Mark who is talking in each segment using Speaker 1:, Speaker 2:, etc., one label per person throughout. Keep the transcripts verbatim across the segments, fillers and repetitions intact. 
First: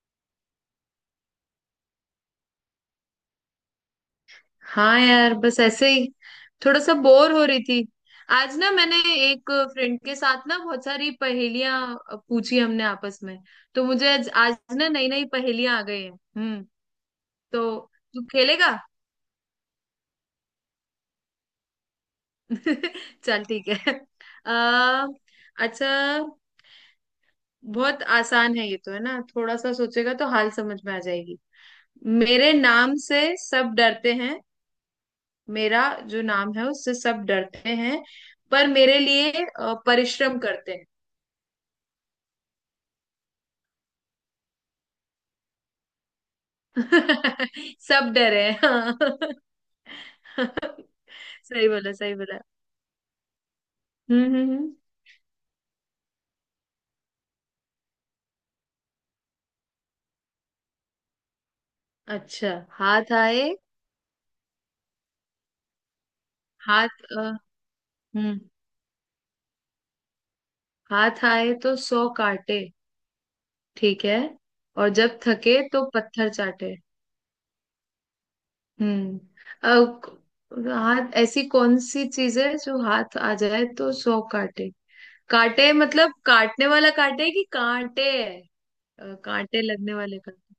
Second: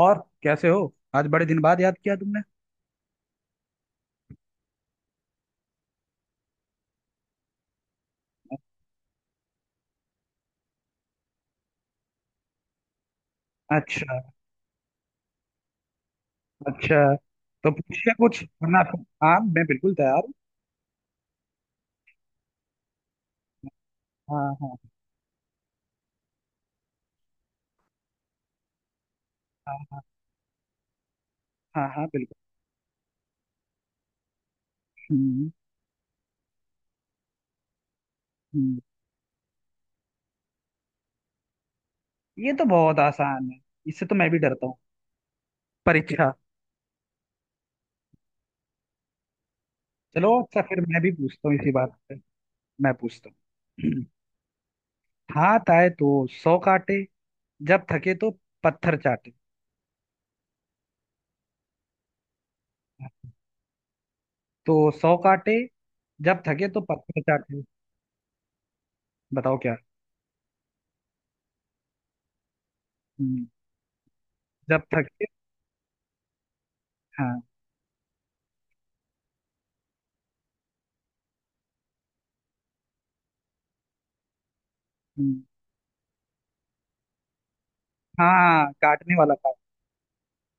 Speaker 1: और कैसे हो, आज बड़े दिन बाद याद किया तुमने।
Speaker 2: हाँ यार बस ऐसे ही थोड़ा सा बोर हो रही थी। आज ना मैंने एक फ्रेंड के साथ ना बहुत सारी पहेलियां पूछी हमने आपस में। तो मुझे
Speaker 1: अच्छा।
Speaker 2: आज, आज ना नई नई पहेलियां आ गई हैं हम्म
Speaker 1: अच्छा। तो
Speaker 2: तो
Speaker 1: पूछिए
Speaker 2: तू
Speaker 1: कुछ
Speaker 2: खेलेगा?
Speaker 1: वरना। हाँ, मैं बिल्कुल तैयार हूँ।
Speaker 2: चल ठीक है।
Speaker 1: हाँ
Speaker 2: आ,
Speaker 1: हाँ।
Speaker 2: अच्छा। बहुत आसान है ये तो, है ना? थोड़ा सा
Speaker 1: हाँ हाँ।
Speaker 2: सोचेगा तो हाल समझ में आ जाएगी।
Speaker 1: हाँ हाँ बिल्कुल।
Speaker 2: मेरे नाम से सब डरते हैं।
Speaker 1: हम्म।
Speaker 2: मेरा जो नाम है उससे सब डरते हैं, पर
Speaker 1: हम्म।
Speaker 2: मेरे लिए अ, परिश्रम करते हैं।
Speaker 1: ये तो बहुत आसान है। इससे तो मैं भी डरता हूँ। परीक्षा।
Speaker 2: सब डरे हैं हाँ।
Speaker 1: चलो अच्छा, फिर मैं भी पूछता हूँ
Speaker 2: सही
Speaker 1: इसी
Speaker 2: बोला,
Speaker 1: बात
Speaker 2: सही
Speaker 1: पे।
Speaker 2: बोला।
Speaker 1: मैं पूछता हूँ।
Speaker 2: हम्म, हम्म, हम्म।
Speaker 1: हाथ आए तो सौ काटे, जब थके तो पत्थर चाटे।
Speaker 2: अच्छा। हाथ आए
Speaker 1: तो सौ काटे, जब थके तो
Speaker 2: हाथ
Speaker 1: पत्थर
Speaker 2: अ,
Speaker 1: चाटे।
Speaker 2: हम्म
Speaker 1: बताओ क्या।
Speaker 2: हाथ आए तो सौ काटे,
Speaker 1: हम्म,
Speaker 2: ठीक है,
Speaker 1: जब
Speaker 2: और जब
Speaker 1: थके।
Speaker 2: थके तो पत्थर चाटे।
Speaker 1: हाँ।
Speaker 2: हम्म। अब हाथ ऐसी कौन सी चीज है जो हाथ आ जाए तो सौ काटे?
Speaker 1: हम्म,
Speaker 2: काटे मतलब काटने वाला काटे कि कांटे है?
Speaker 1: हाँ, काटने
Speaker 2: अ,
Speaker 1: वाला था।
Speaker 2: कांटे लगने वाले काटे?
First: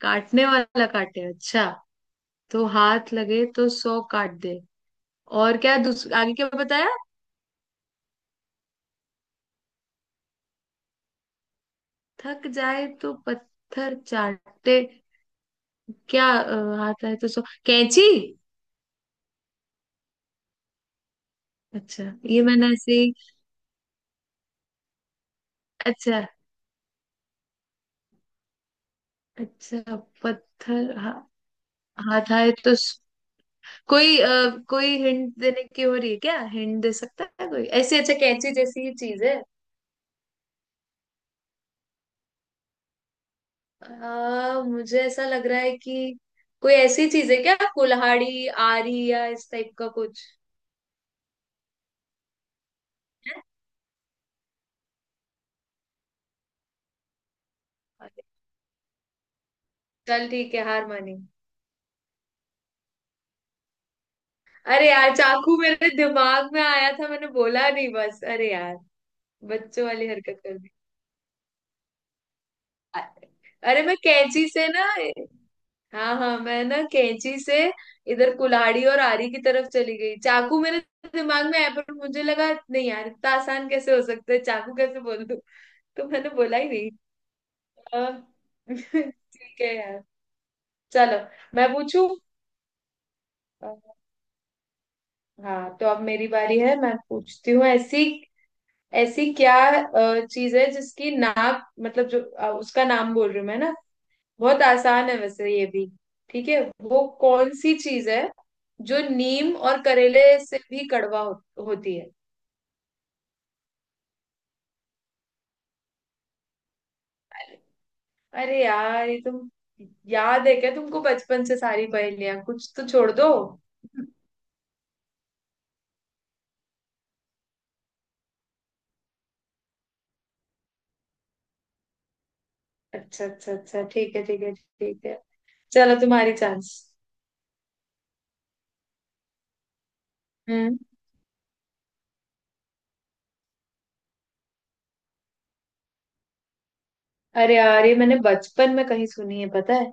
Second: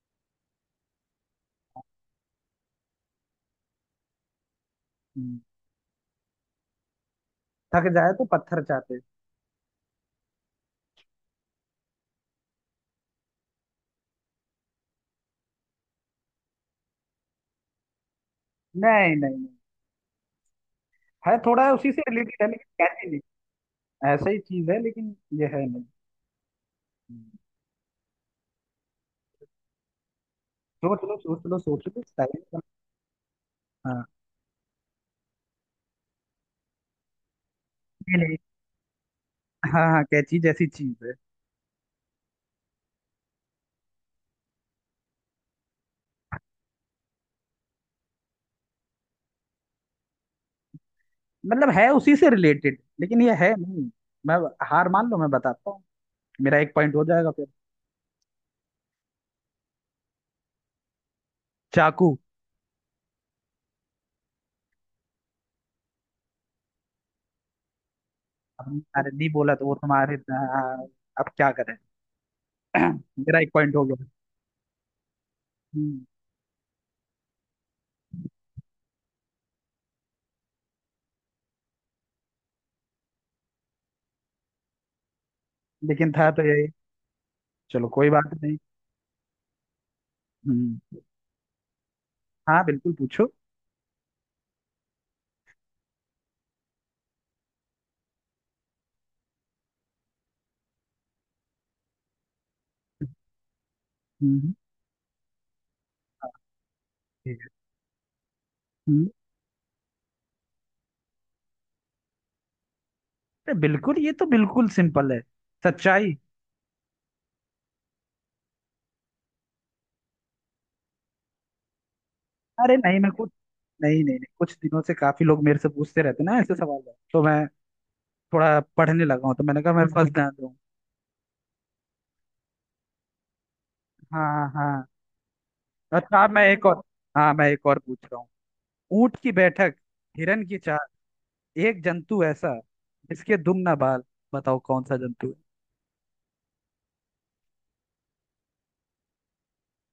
Speaker 2: काटने वाला काटे, अच्छा। तो हाथ लगे तो सौ काट दे। और क्या दूस- आगे क्या बताया?
Speaker 1: थक जाए तो पत्थर चाहते।
Speaker 2: थक जाए तो पत्थर चाटे। क्या अ, हाथ आए तो सौ कैंची?
Speaker 1: नहीं नहीं नहीं, है थोड़ा उसी से
Speaker 2: अच्छा,
Speaker 1: रिलेटेड
Speaker 2: ये
Speaker 1: है लेकिन
Speaker 2: मैंने ऐसे
Speaker 1: कैसी
Speaker 2: ही।
Speaker 1: नहीं। ऐसा ही चीज है लेकिन ये है नहीं।
Speaker 2: अच्छा,
Speaker 1: हम्म।
Speaker 2: अच्छा। पत्थर।
Speaker 1: सोच
Speaker 2: हा,
Speaker 1: लो, सोच लो, सोच लो
Speaker 2: हाथ
Speaker 1: स्टाइल।
Speaker 2: आए तो स...
Speaker 1: हाँ,
Speaker 2: कोई अ, कोई हिंट देने की हो रही है क्या, हिंट दे सकता है कोई ऐसी? अच्छा,
Speaker 1: ये नहीं।
Speaker 2: कैंची जैसी ही चीज है।
Speaker 1: हाँ हाँ, कैची जैसी चीज है।
Speaker 2: अ, मुझे ऐसा लग रहा है कि कोई ऐसी चीज है क्या, कुल्हाड़ी, आरी या इस टाइप का कुछ?
Speaker 1: मतलब है उसी से रिलेटेड लेकिन ये है नहीं। मैं, हार मान लो मैं बताता हूँ। मेरा एक पॉइंट हो जाएगा फिर।
Speaker 2: है, चल ठीक है, हार मानी।
Speaker 1: चाकू।
Speaker 2: अरे यार चाकू मेरे दिमाग में आया था, मैंने बोला नहीं, बस अरे यार।
Speaker 1: अब अरे नहीं बोला तो वो
Speaker 2: बच्चों वाली
Speaker 1: तुम्हारे,
Speaker 2: हरकत कर दी।
Speaker 1: हाँ, अब क्या करें।
Speaker 2: अ-
Speaker 1: मेरा एक पॉइंट
Speaker 2: अरे
Speaker 1: हो
Speaker 2: मैं
Speaker 1: गया।
Speaker 2: कैंची से ना,
Speaker 1: हम्म,
Speaker 2: हाँ हाँ मैं ना कैंची से इधर कुल्हाड़ी और आरी की तरफ चली गई। चाकू मेरे दिमाग में आया, पर मुझे लगा नहीं यार, इतना आसान कैसे हो सकता है, चाकू कैसे बोल दूं? तो
Speaker 1: लेकिन
Speaker 2: मैंने
Speaker 1: था तो
Speaker 2: बोला
Speaker 1: यही।
Speaker 2: ही नहीं।
Speaker 1: चलो कोई
Speaker 2: अ,
Speaker 1: बात नहीं।
Speaker 2: ठीक है यार।
Speaker 1: हम्म।
Speaker 2: चलो मैं पूछू।
Speaker 1: हाँ बिल्कुल पूछो।
Speaker 2: हाँ तो अब मेरी बारी है, मैं पूछती हूँ। ऐसी ऐसी क्या अ, चीज है जिसकी नाप, मतलब जो अ, उसका
Speaker 1: हम्म।
Speaker 2: नाम बोल रही हूँ मैं ना।
Speaker 1: हम्म।
Speaker 2: बहुत आसान है वैसे ये भी, ठीक है। वो
Speaker 1: ठीक है।
Speaker 2: कौन सी चीज है जो
Speaker 1: हम्म,
Speaker 2: नीम और करेले से भी कड़वा हो, होती है?
Speaker 1: बिल्कुल ये तो बिल्कुल सिंपल है। सच्चाई।
Speaker 2: अरे यार, ये तुम याद है क्या तुमको, बचपन से सारी पहेलियां कुछ
Speaker 1: अरे
Speaker 2: तो
Speaker 1: नहीं मैं
Speaker 2: छोड़
Speaker 1: कुछ,
Speaker 2: दो।
Speaker 1: नहीं नहीं नहीं, कुछ दिनों से काफी लोग मेरे से पूछते रहते ना ऐसे सवाल। तो मैं थोड़ा पढ़ने लगा हूँ, तो मैंने कहा मैं फर्स्ट ध्यान दूँ।
Speaker 2: अच्छा, अच्छा, अच्छा, ठीक है, ठीक
Speaker 1: हाँ
Speaker 2: है,
Speaker 1: हाँ।
Speaker 2: ठीक है। चलो
Speaker 1: अच्छा, अब
Speaker 2: तुम्हारी
Speaker 1: मैं एक
Speaker 2: चांस।
Speaker 1: और, हाँ मैं एक और पूछ रहा हूँ। ऊंट की बैठक, हिरन की
Speaker 2: हम्म।
Speaker 1: चाल, एक जंतु ऐसा जिसके दुम ना बाल। बताओ कौन सा जंतु है।
Speaker 2: अरे यार ये मैंने बचपन में कहीं सुनी है, पता है।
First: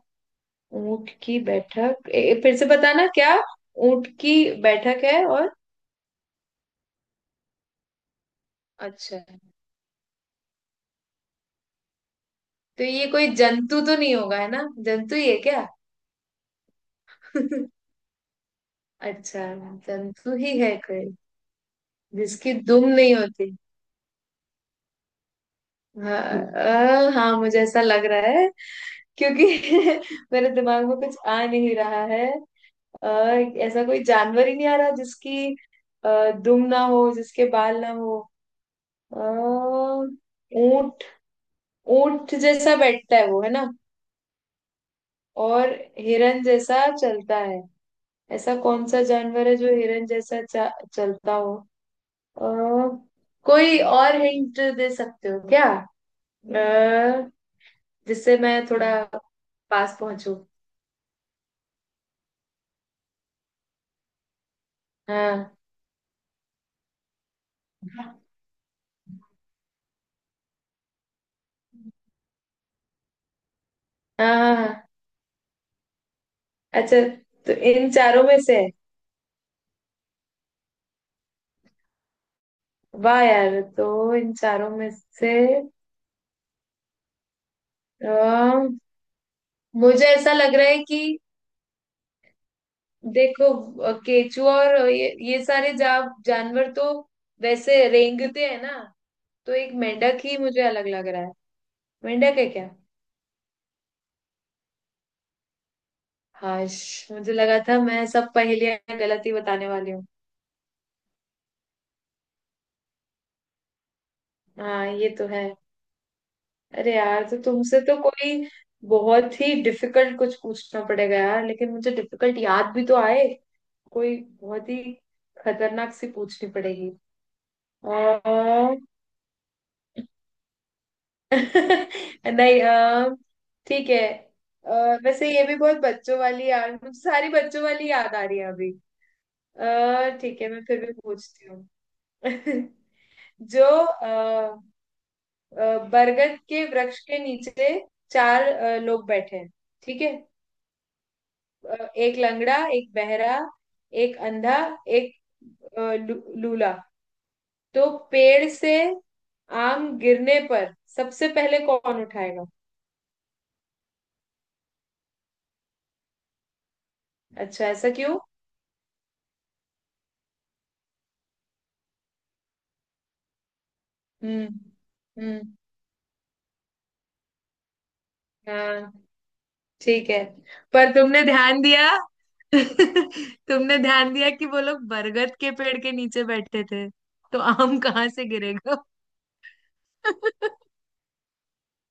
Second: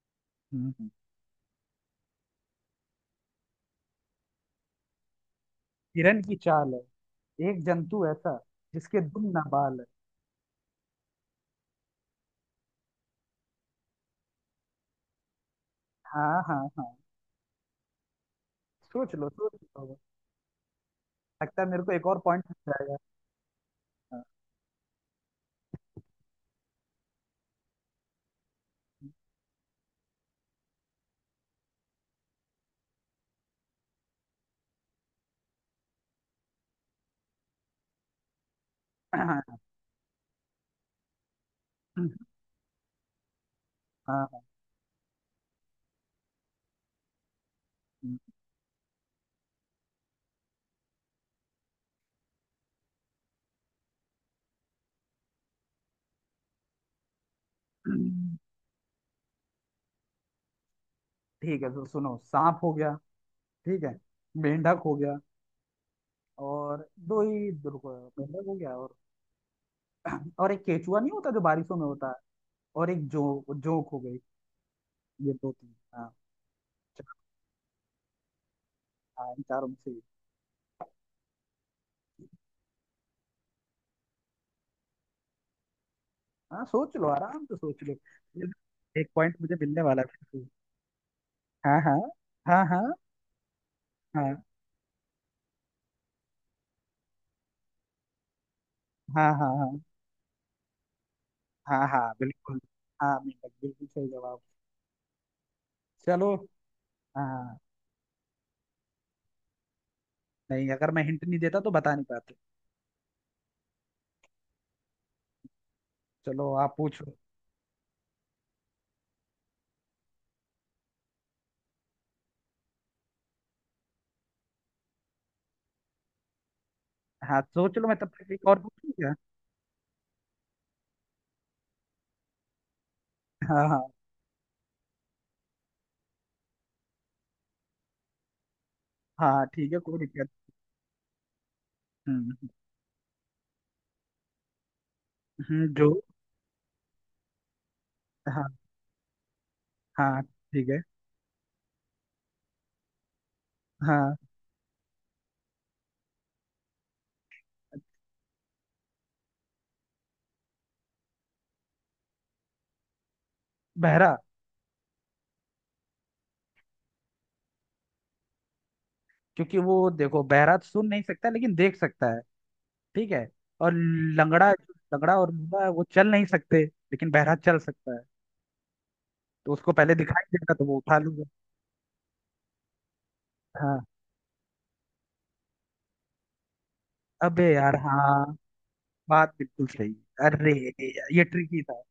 Speaker 1: हम्म, हम्म।
Speaker 2: ऊंट की बैठक, ए, फिर से बताना क्या? ऊंट की बैठक है, और
Speaker 1: हिरन की चाल है, एक जंतु ऐसा जिसके
Speaker 2: अच्छा।
Speaker 1: दुम ना बाल है।
Speaker 2: तो ये कोई जंतु तो नहीं होगा, है ना? जंतु ही है क्या?
Speaker 1: हाँ हाँ हाँ। सोच लो,
Speaker 2: अच्छा,
Speaker 1: सोच लो।
Speaker 2: जंतु ही है कोई,
Speaker 1: लगता है मेरे को एक और पॉइंट
Speaker 2: जिसकी
Speaker 1: मिल
Speaker 2: दुम
Speaker 1: जाएगा।
Speaker 2: नहीं होती?
Speaker 1: हाँ।
Speaker 2: हाँ। अ, हाँ मुझे ऐसा लग रहा है, क्योंकि मेरे दिमाग में कुछ आ नहीं रहा है। आ, ऐसा कोई जानवर ही नहीं आ रहा जिसकी अ, दुम ना हो, जिसके बाल ना हो। अ,
Speaker 1: हाँ, हाँ,
Speaker 2: ऊंट,
Speaker 1: हाँ,
Speaker 2: ऊंट जैसा बैठता है वो, है ना?
Speaker 1: हाँ, हाँ,
Speaker 2: और हिरन जैसा चलता है। ऐसा कौन सा जानवर है जो हिरन जैसा चा- चलता हो? अ, कोई और हिंट दे सकते हो क्या, अ,
Speaker 1: हम्म,
Speaker 2: जिससे मैं थोड़ा पास पहुंचू?
Speaker 1: ठीक है तो सुनो, सांप हो गया, ठीक है, मेंढक हो गया
Speaker 2: हाँ,
Speaker 1: और, दो ही रुको, मेंढक हो गया और और एक केचुआ नहीं होता जो बारिशों में होता है, और एक जो जोंक हो गई।
Speaker 2: हाँ, हाँ, हाँ।
Speaker 1: ये दो तीन, हाँ,
Speaker 2: अच्छा,
Speaker 1: चार।
Speaker 2: तो इन चारों में से है।
Speaker 1: हाँ, इन चारों में से एक।
Speaker 2: वाह यार, तो इन चारों में से
Speaker 1: हाँ सोच लो, आराम से सोच लो।
Speaker 2: अ,
Speaker 1: एक पॉइंट मुझे मिलने वाला
Speaker 2: मुझे
Speaker 1: है
Speaker 2: ऐसा
Speaker 1: फिर से।
Speaker 2: लग रहा है कि,
Speaker 1: हाँ हाँ हाँ हाँ
Speaker 2: देखो अ,
Speaker 1: हाँ
Speaker 2: केचुआ और ये ये सारे जा, जानवर तो वैसे रेंगते हैं ना।
Speaker 1: हाँ हाँ
Speaker 2: तो
Speaker 1: हाँ
Speaker 2: एक मेंढक ही मुझे अलग लग रहा है।
Speaker 1: हाँ हाँ
Speaker 2: मेंढक है
Speaker 1: बिल्कुल।
Speaker 2: क्या?
Speaker 1: हाँ, मेंढक बिल्कुल सही जवाब। चलो।
Speaker 2: हाश, मुझे लगा
Speaker 1: हाँ,
Speaker 2: था मैं सब पहेलियां गलत ही बताने वाली हूँ।
Speaker 1: नहीं अगर मैं हिंट नहीं देता तो बता नहीं पाते।
Speaker 2: हाँ ये तो है।
Speaker 1: चलो आप
Speaker 2: अरे
Speaker 1: पूछो।
Speaker 2: यार, तो तुमसे तो कोई बहुत ही डिफिकल्ट कुछ पूछना पड़ेगा यार, लेकिन मुझे डिफिकल्ट याद भी तो आए। कोई बहुत ही खतरनाक सी पूछनी पड़ेगी।
Speaker 1: हाँ, सोच लो मैं तब तक एक और
Speaker 2: अ,
Speaker 1: पूछूं क्या।
Speaker 2: नहीं, अ,
Speaker 1: हाँ हाँ।
Speaker 2: ठीक है। अ, वैसे ये भी बहुत बच्चों वाली, यार मुझे सारी बच्चों वाली याद आ रही है अभी।
Speaker 1: हाँ, ठीक है, कोई
Speaker 2: अ,
Speaker 1: दिक्कत।
Speaker 2: ठीक है मैं फिर भी पूछती हूँ।
Speaker 1: हम्म।
Speaker 2: जो अ,
Speaker 1: हम्म,
Speaker 2: अ,
Speaker 1: जो।
Speaker 2: बरगद के वृक्ष के नीचे चार
Speaker 1: हाँ।
Speaker 2: अ, लोग बैठे हैं, ठीक है।
Speaker 1: हाँ ठीक है।
Speaker 2: अ, एक लंगड़ा, एक बहरा,
Speaker 1: हाँ,
Speaker 2: एक अंधा, एक अ, लू- लूला। तो पेड़ से आम गिरने पर सबसे पहले कौन उठाएगा?
Speaker 1: बहरा।
Speaker 2: अच्छा, ऐसा क्यों?
Speaker 1: क्योंकि वो देखो, बहरा तो सुन नहीं सकता लेकिन देख सकता है। ठीक है। और
Speaker 2: हम्म,
Speaker 1: लंगड़ा, लंगड़ा और
Speaker 2: हम्म।
Speaker 1: लूला है, वो चल नहीं सकते लेकिन बहरा चल सकता है।
Speaker 2: हाँ,
Speaker 1: तो उसको पहले
Speaker 2: ठीक
Speaker 1: दिखाई
Speaker 2: है।
Speaker 1: देगा तो वो
Speaker 2: पर
Speaker 1: उठा
Speaker 2: तुमने
Speaker 1: लूगा।
Speaker 2: ध्यान दिया? तुमने
Speaker 1: हाँ,
Speaker 2: ध्यान दिया कि वो लोग बरगद के पेड़ के नीचे बैठते थे, तो
Speaker 1: अबे यार
Speaker 2: आम कहाँ से
Speaker 1: हाँ।
Speaker 2: गिरेगा?
Speaker 1: बात बिल्कुल सही है। अरे यार, ये ट्रिकी था।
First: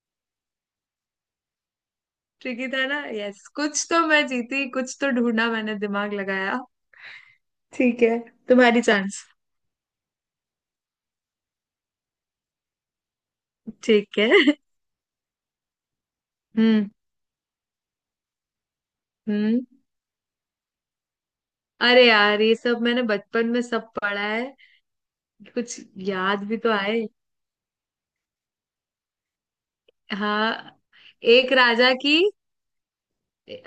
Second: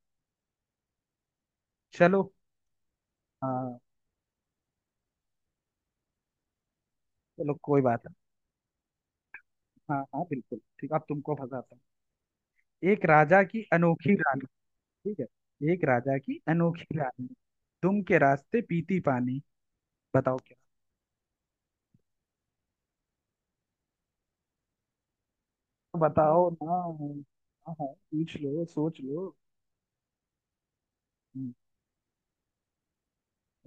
Speaker 1: चलो।
Speaker 2: ट्रिकी था ना, यस,
Speaker 1: हाँ।
Speaker 2: कुछ तो मैं जीती, कुछ तो ढूंढा मैंने दिमाग लगाया।
Speaker 1: चलो कोई
Speaker 2: ठीक
Speaker 1: बात नहीं।
Speaker 2: है, तुम्हारी चांस।
Speaker 1: हाँ हाँ बिल्कुल ठीक, अब तुमको फंसाता हूँ। एक राजा की अनोखी
Speaker 2: ठीक है।
Speaker 1: रानी। ठीक है। एक राजा की
Speaker 2: हम्म,
Speaker 1: अनोखी रानी, तुम के रास्ते पीती पानी।
Speaker 2: हम्म।
Speaker 1: बताओ क्या।
Speaker 2: अरे यार ये सब मैंने बचपन में सब पढ़ा है, कुछ याद
Speaker 1: बताओ
Speaker 2: भी तो
Speaker 1: ना।
Speaker 2: आए।
Speaker 1: हाँ हाँ, पूछ लो, सोच लो।
Speaker 2: हाँ,
Speaker 1: हम्म,
Speaker 2: एक राजा की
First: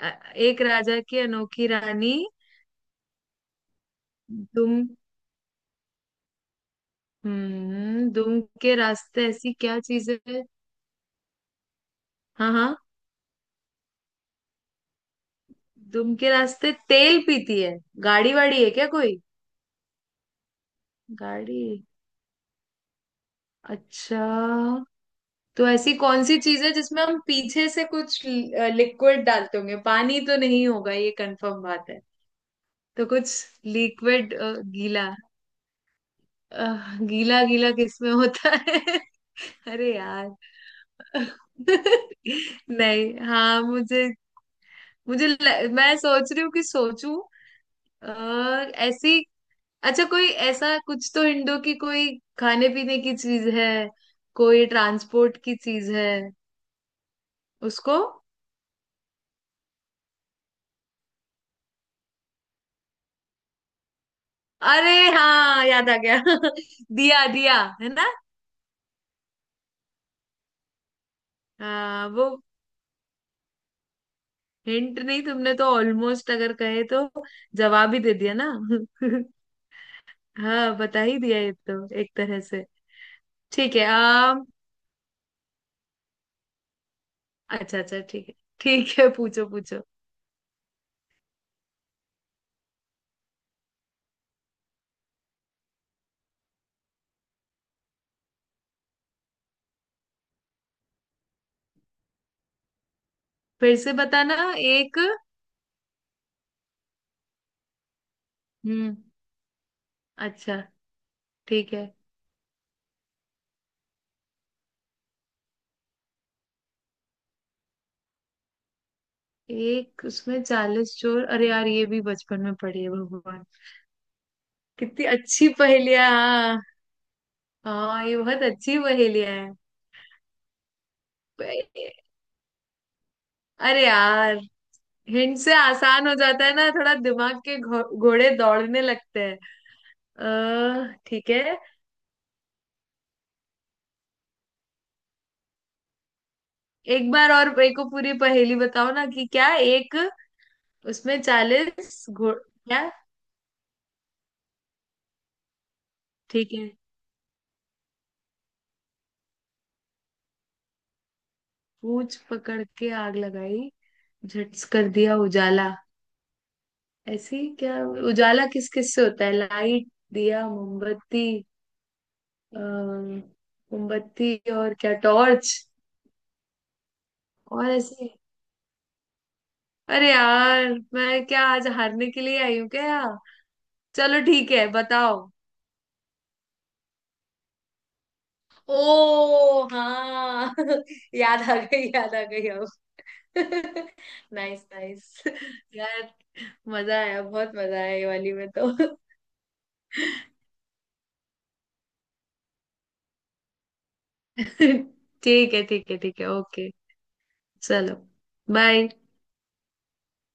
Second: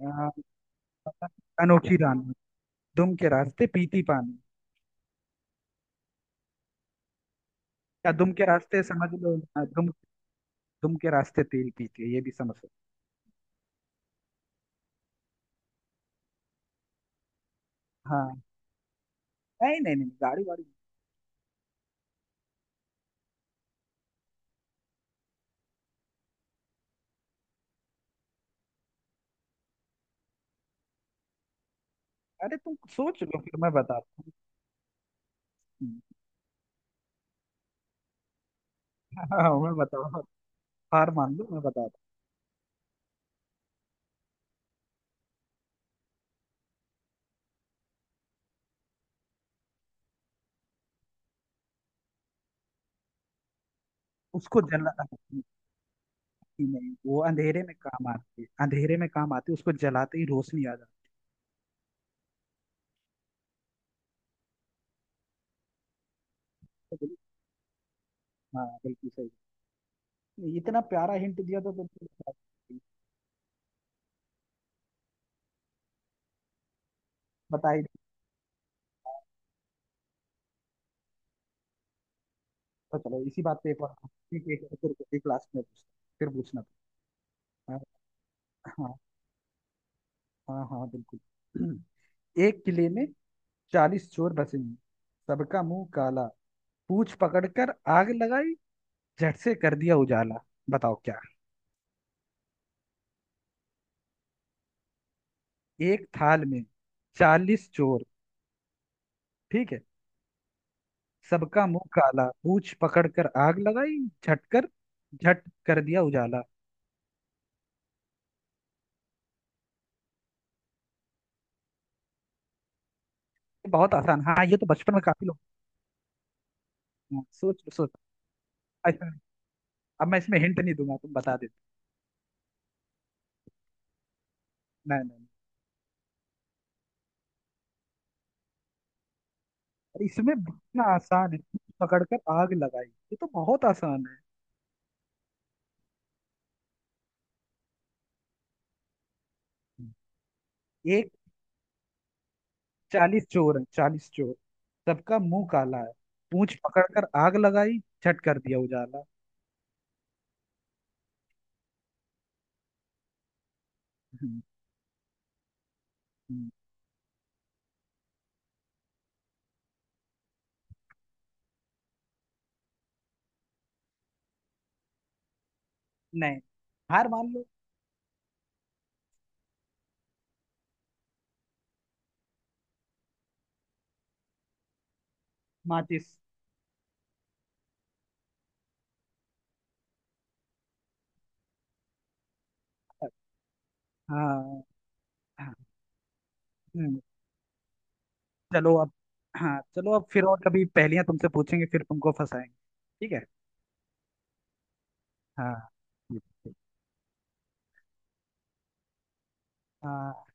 Speaker 1: आ,
Speaker 2: राजा की
Speaker 1: पता नहीं,
Speaker 2: अनोखी
Speaker 1: अनोखी
Speaker 2: रानी।
Speaker 1: रानी, दुम के रास्ते पीती पानी।
Speaker 2: तुम
Speaker 1: या
Speaker 2: हम्म
Speaker 1: दुम
Speaker 2: दुम
Speaker 1: के
Speaker 2: के
Speaker 1: रास्ते समझ
Speaker 2: रास्ते
Speaker 1: लो,
Speaker 2: ऐसी
Speaker 1: आ,
Speaker 2: क्या
Speaker 1: दुम,
Speaker 2: चीज है?
Speaker 1: दुम के रास्ते तेल पीती है ये भी
Speaker 2: हाँ
Speaker 1: समझ सकते।
Speaker 2: हाँ, दुम के रास्ते तेल पीती है, गाड़ी
Speaker 1: हाँ,
Speaker 2: वाड़ी है क्या कोई?
Speaker 1: नहीं नहीं नहीं गाड़ी वाड़ी।
Speaker 2: गाड़ी, अच्छा। तो ऐसी कौन सी चीज है जिसमें हम पीछे से कुछ लिक्विड डालते होंगे, पानी तो नहीं होगा ये कंफर्म बात है।
Speaker 1: अरे तुम
Speaker 2: तो
Speaker 1: सोच
Speaker 2: कुछ
Speaker 1: लो फिर मैं बताता
Speaker 2: लिक्विड, गीला।
Speaker 1: हूँ। हम्म,
Speaker 2: अ, गीला गीला किसमें होता है?
Speaker 1: हाँ, हाँ, मैं
Speaker 2: अरे
Speaker 1: बताता हूँ,
Speaker 2: यार।
Speaker 1: हार मान लो मैं बताता
Speaker 2: नहीं, हाँ मुझे, मुझे ल- मैं सोच रही हूँ कि सोचूं, और ऐसी। अच्छा, कोई ऐसा कुछ तो इंडो की कोई खाने पीने की चीज है?
Speaker 1: हूँ। उसको
Speaker 2: कोई
Speaker 1: जला,
Speaker 2: ट्रांसपोर्ट की चीज है?
Speaker 1: नहीं नहीं, वो अंधेरे में
Speaker 2: उसको,
Speaker 1: काम आती है, अंधेरे में काम आती है, उसको जलाते ही रोशनी आ जाती
Speaker 2: अरे हाँ याद आ गया।
Speaker 1: है तो बिल्कुल।
Speaker 2: दिया, दिया, है ना?
Speaker 1: हाँ बिल्कुल सही, इतना प्यारा हिंट दिया तो
Speaker 2: हाँ वो
Speaker 1: तुमने,
Speaker 2: हिंट नहीं, तुमने तो ऑलमोस्ट, अगर कहे तो
Speaker 1: बता ही
Speaker 2: जवाब
Speaker 1: नहीं
Speaker 2: ही दे दिया ना।
Speaker 1: पाया।
Speaker 2: हाँ, बता ही दिया ये तो एक तरह से।
Speaker 1: तो चलो इसी बात पे
Speaker 2: ठीक
Speaker 1: एक
Speaker 2: है,
Speaker 1: और, हाँ,
Speaker 2: आम।
Speaker 1: ठीक है, एक और फिर क्लास में पूछता, फिर पूछना। हाँ
Speaker 2: अच्छा, अच्छा, ठीक है,
Speaker 1: हाँ।
Speaker 2: ठीक है, पूछो, पूछो।
Speaker 1: हाँ हाँ, बिल्कुल। एक किले में चालीस चोर बसे हैं, सबका मुंह काला, पूंछ पकड़कर आग लगाई, झट से कर दिया उजाला। बताओ क्या।
Speaker 2: फिर से बताना, एक?
Speaker 1: एक थाल में चालीस चोर,
Speaker 2: हम्म।
Speaker 1: ठीक है,
Speaker 2: अच्छा,
Speaker 1: सबका
Speaker 2: ठीक
Speaker 1: मुंह
Speaker 2: है।
Speaker 1: काला, पूंछ पकड़ कर आग लगाई, झटकर, झट कर दिया उजाला।
Speaker 2: एक उसमें चालीस चोर? अरे यार, ये भी बचपन में पढ़ी है भगवान।
Speaker 1: ये बहुत आसान, हाँ ये तो बचपन में
Speaker 2: कितनी
Speaker 1: काफी लोग।
Speaker 2: अच्छी पहेलियां, हाँ।
Speaker 1: हाँ, सोच सोच।
Speaker 2: हाँ ये बहुत अच्छी
Speaker 1: ऐसा नहीं।
Speaker 2: पहेलियां है।
Speaker 1: अब मैं इसमें हिंट नहीं दूंगा, तुम बता देते।
Speaker 2: प- अरे यार,
Speaker 1: नहीं नहीं नहीं।
Speaker 2: हिंट से आसान हो जाता है ना, थोड़ा दिमाग के घो- घोड़े दौड़ने लगते हैं।
Speaker 1: अरे इसमें इतना
Speaker 2: अः ठीक
Speaker 1: आसान है,
Speaker 2: है।
Speaker 1: पूंछ पकड़ कर आग लगाई, ये तो बहुत आसान है।
Speaker 2: एक बार और मेरे को पूरी पहेली बताओ ना, कि क्या एक
Speaker 1: एक
Speaker 2: उसमें चालीस घोड़ क्या?
Speaker 1: चालीस चोर है, चालीस चोर, सबका मुंह काला है,
Speaker 2: ठीक
Speaker 1: पूंछ
Speaker 2: है।
Speaker 1: पकड़ कर आग लगाई, झट कर दिया उजाला।
Speaker 2: पूंछ पकड़ के आग लगाई,
Speaker 1: हम्म,
Speaker 2: झट्स कर दिया उजाला,
Speaker 1: हम्म।
Speaker 2: ऐसे ही क्या? उजाला किस किस से होता है? लाइट, दिया, मोमबत्ती अ, मोमबत्ती, और क्या, टॉर्च?
Speaker 1: नहीं, हार मान लो।
Speaker 2: और ऐसे? अरे यार, मैं क्या आज हारने के लिए आई हूँ क्या? चलो ठीक है, बताओ।
Speaker 1: माचिस।
Speaker 2: ओ हाँ, याद आ गई, याद आ गई अब।
Speaker 1: हाँ,
Speaker 2: नाइस, नाइस।
Speaker 1: हाँ,
Speaker 2: यार, मजा
Speaker 1: हम्म।
Speaker 2: आया, बहुत मजा आया ये वाली में तो।
Speaker 1: चलो अब, हाँ चलो अब फिर और कभी पहेलियां तुमसे पूछेंगे, फिर तुमको फंसाएंगे। ठीक है। हाँ।
Speaker 2: ठीक है, ठीक है, ठीक
Speaker 1: ठीक,
Speaker 2: है,
Speaker 1: ठीक।
Speaker 2: ओके। चलो, बाय।
Speaker 1: हाँ।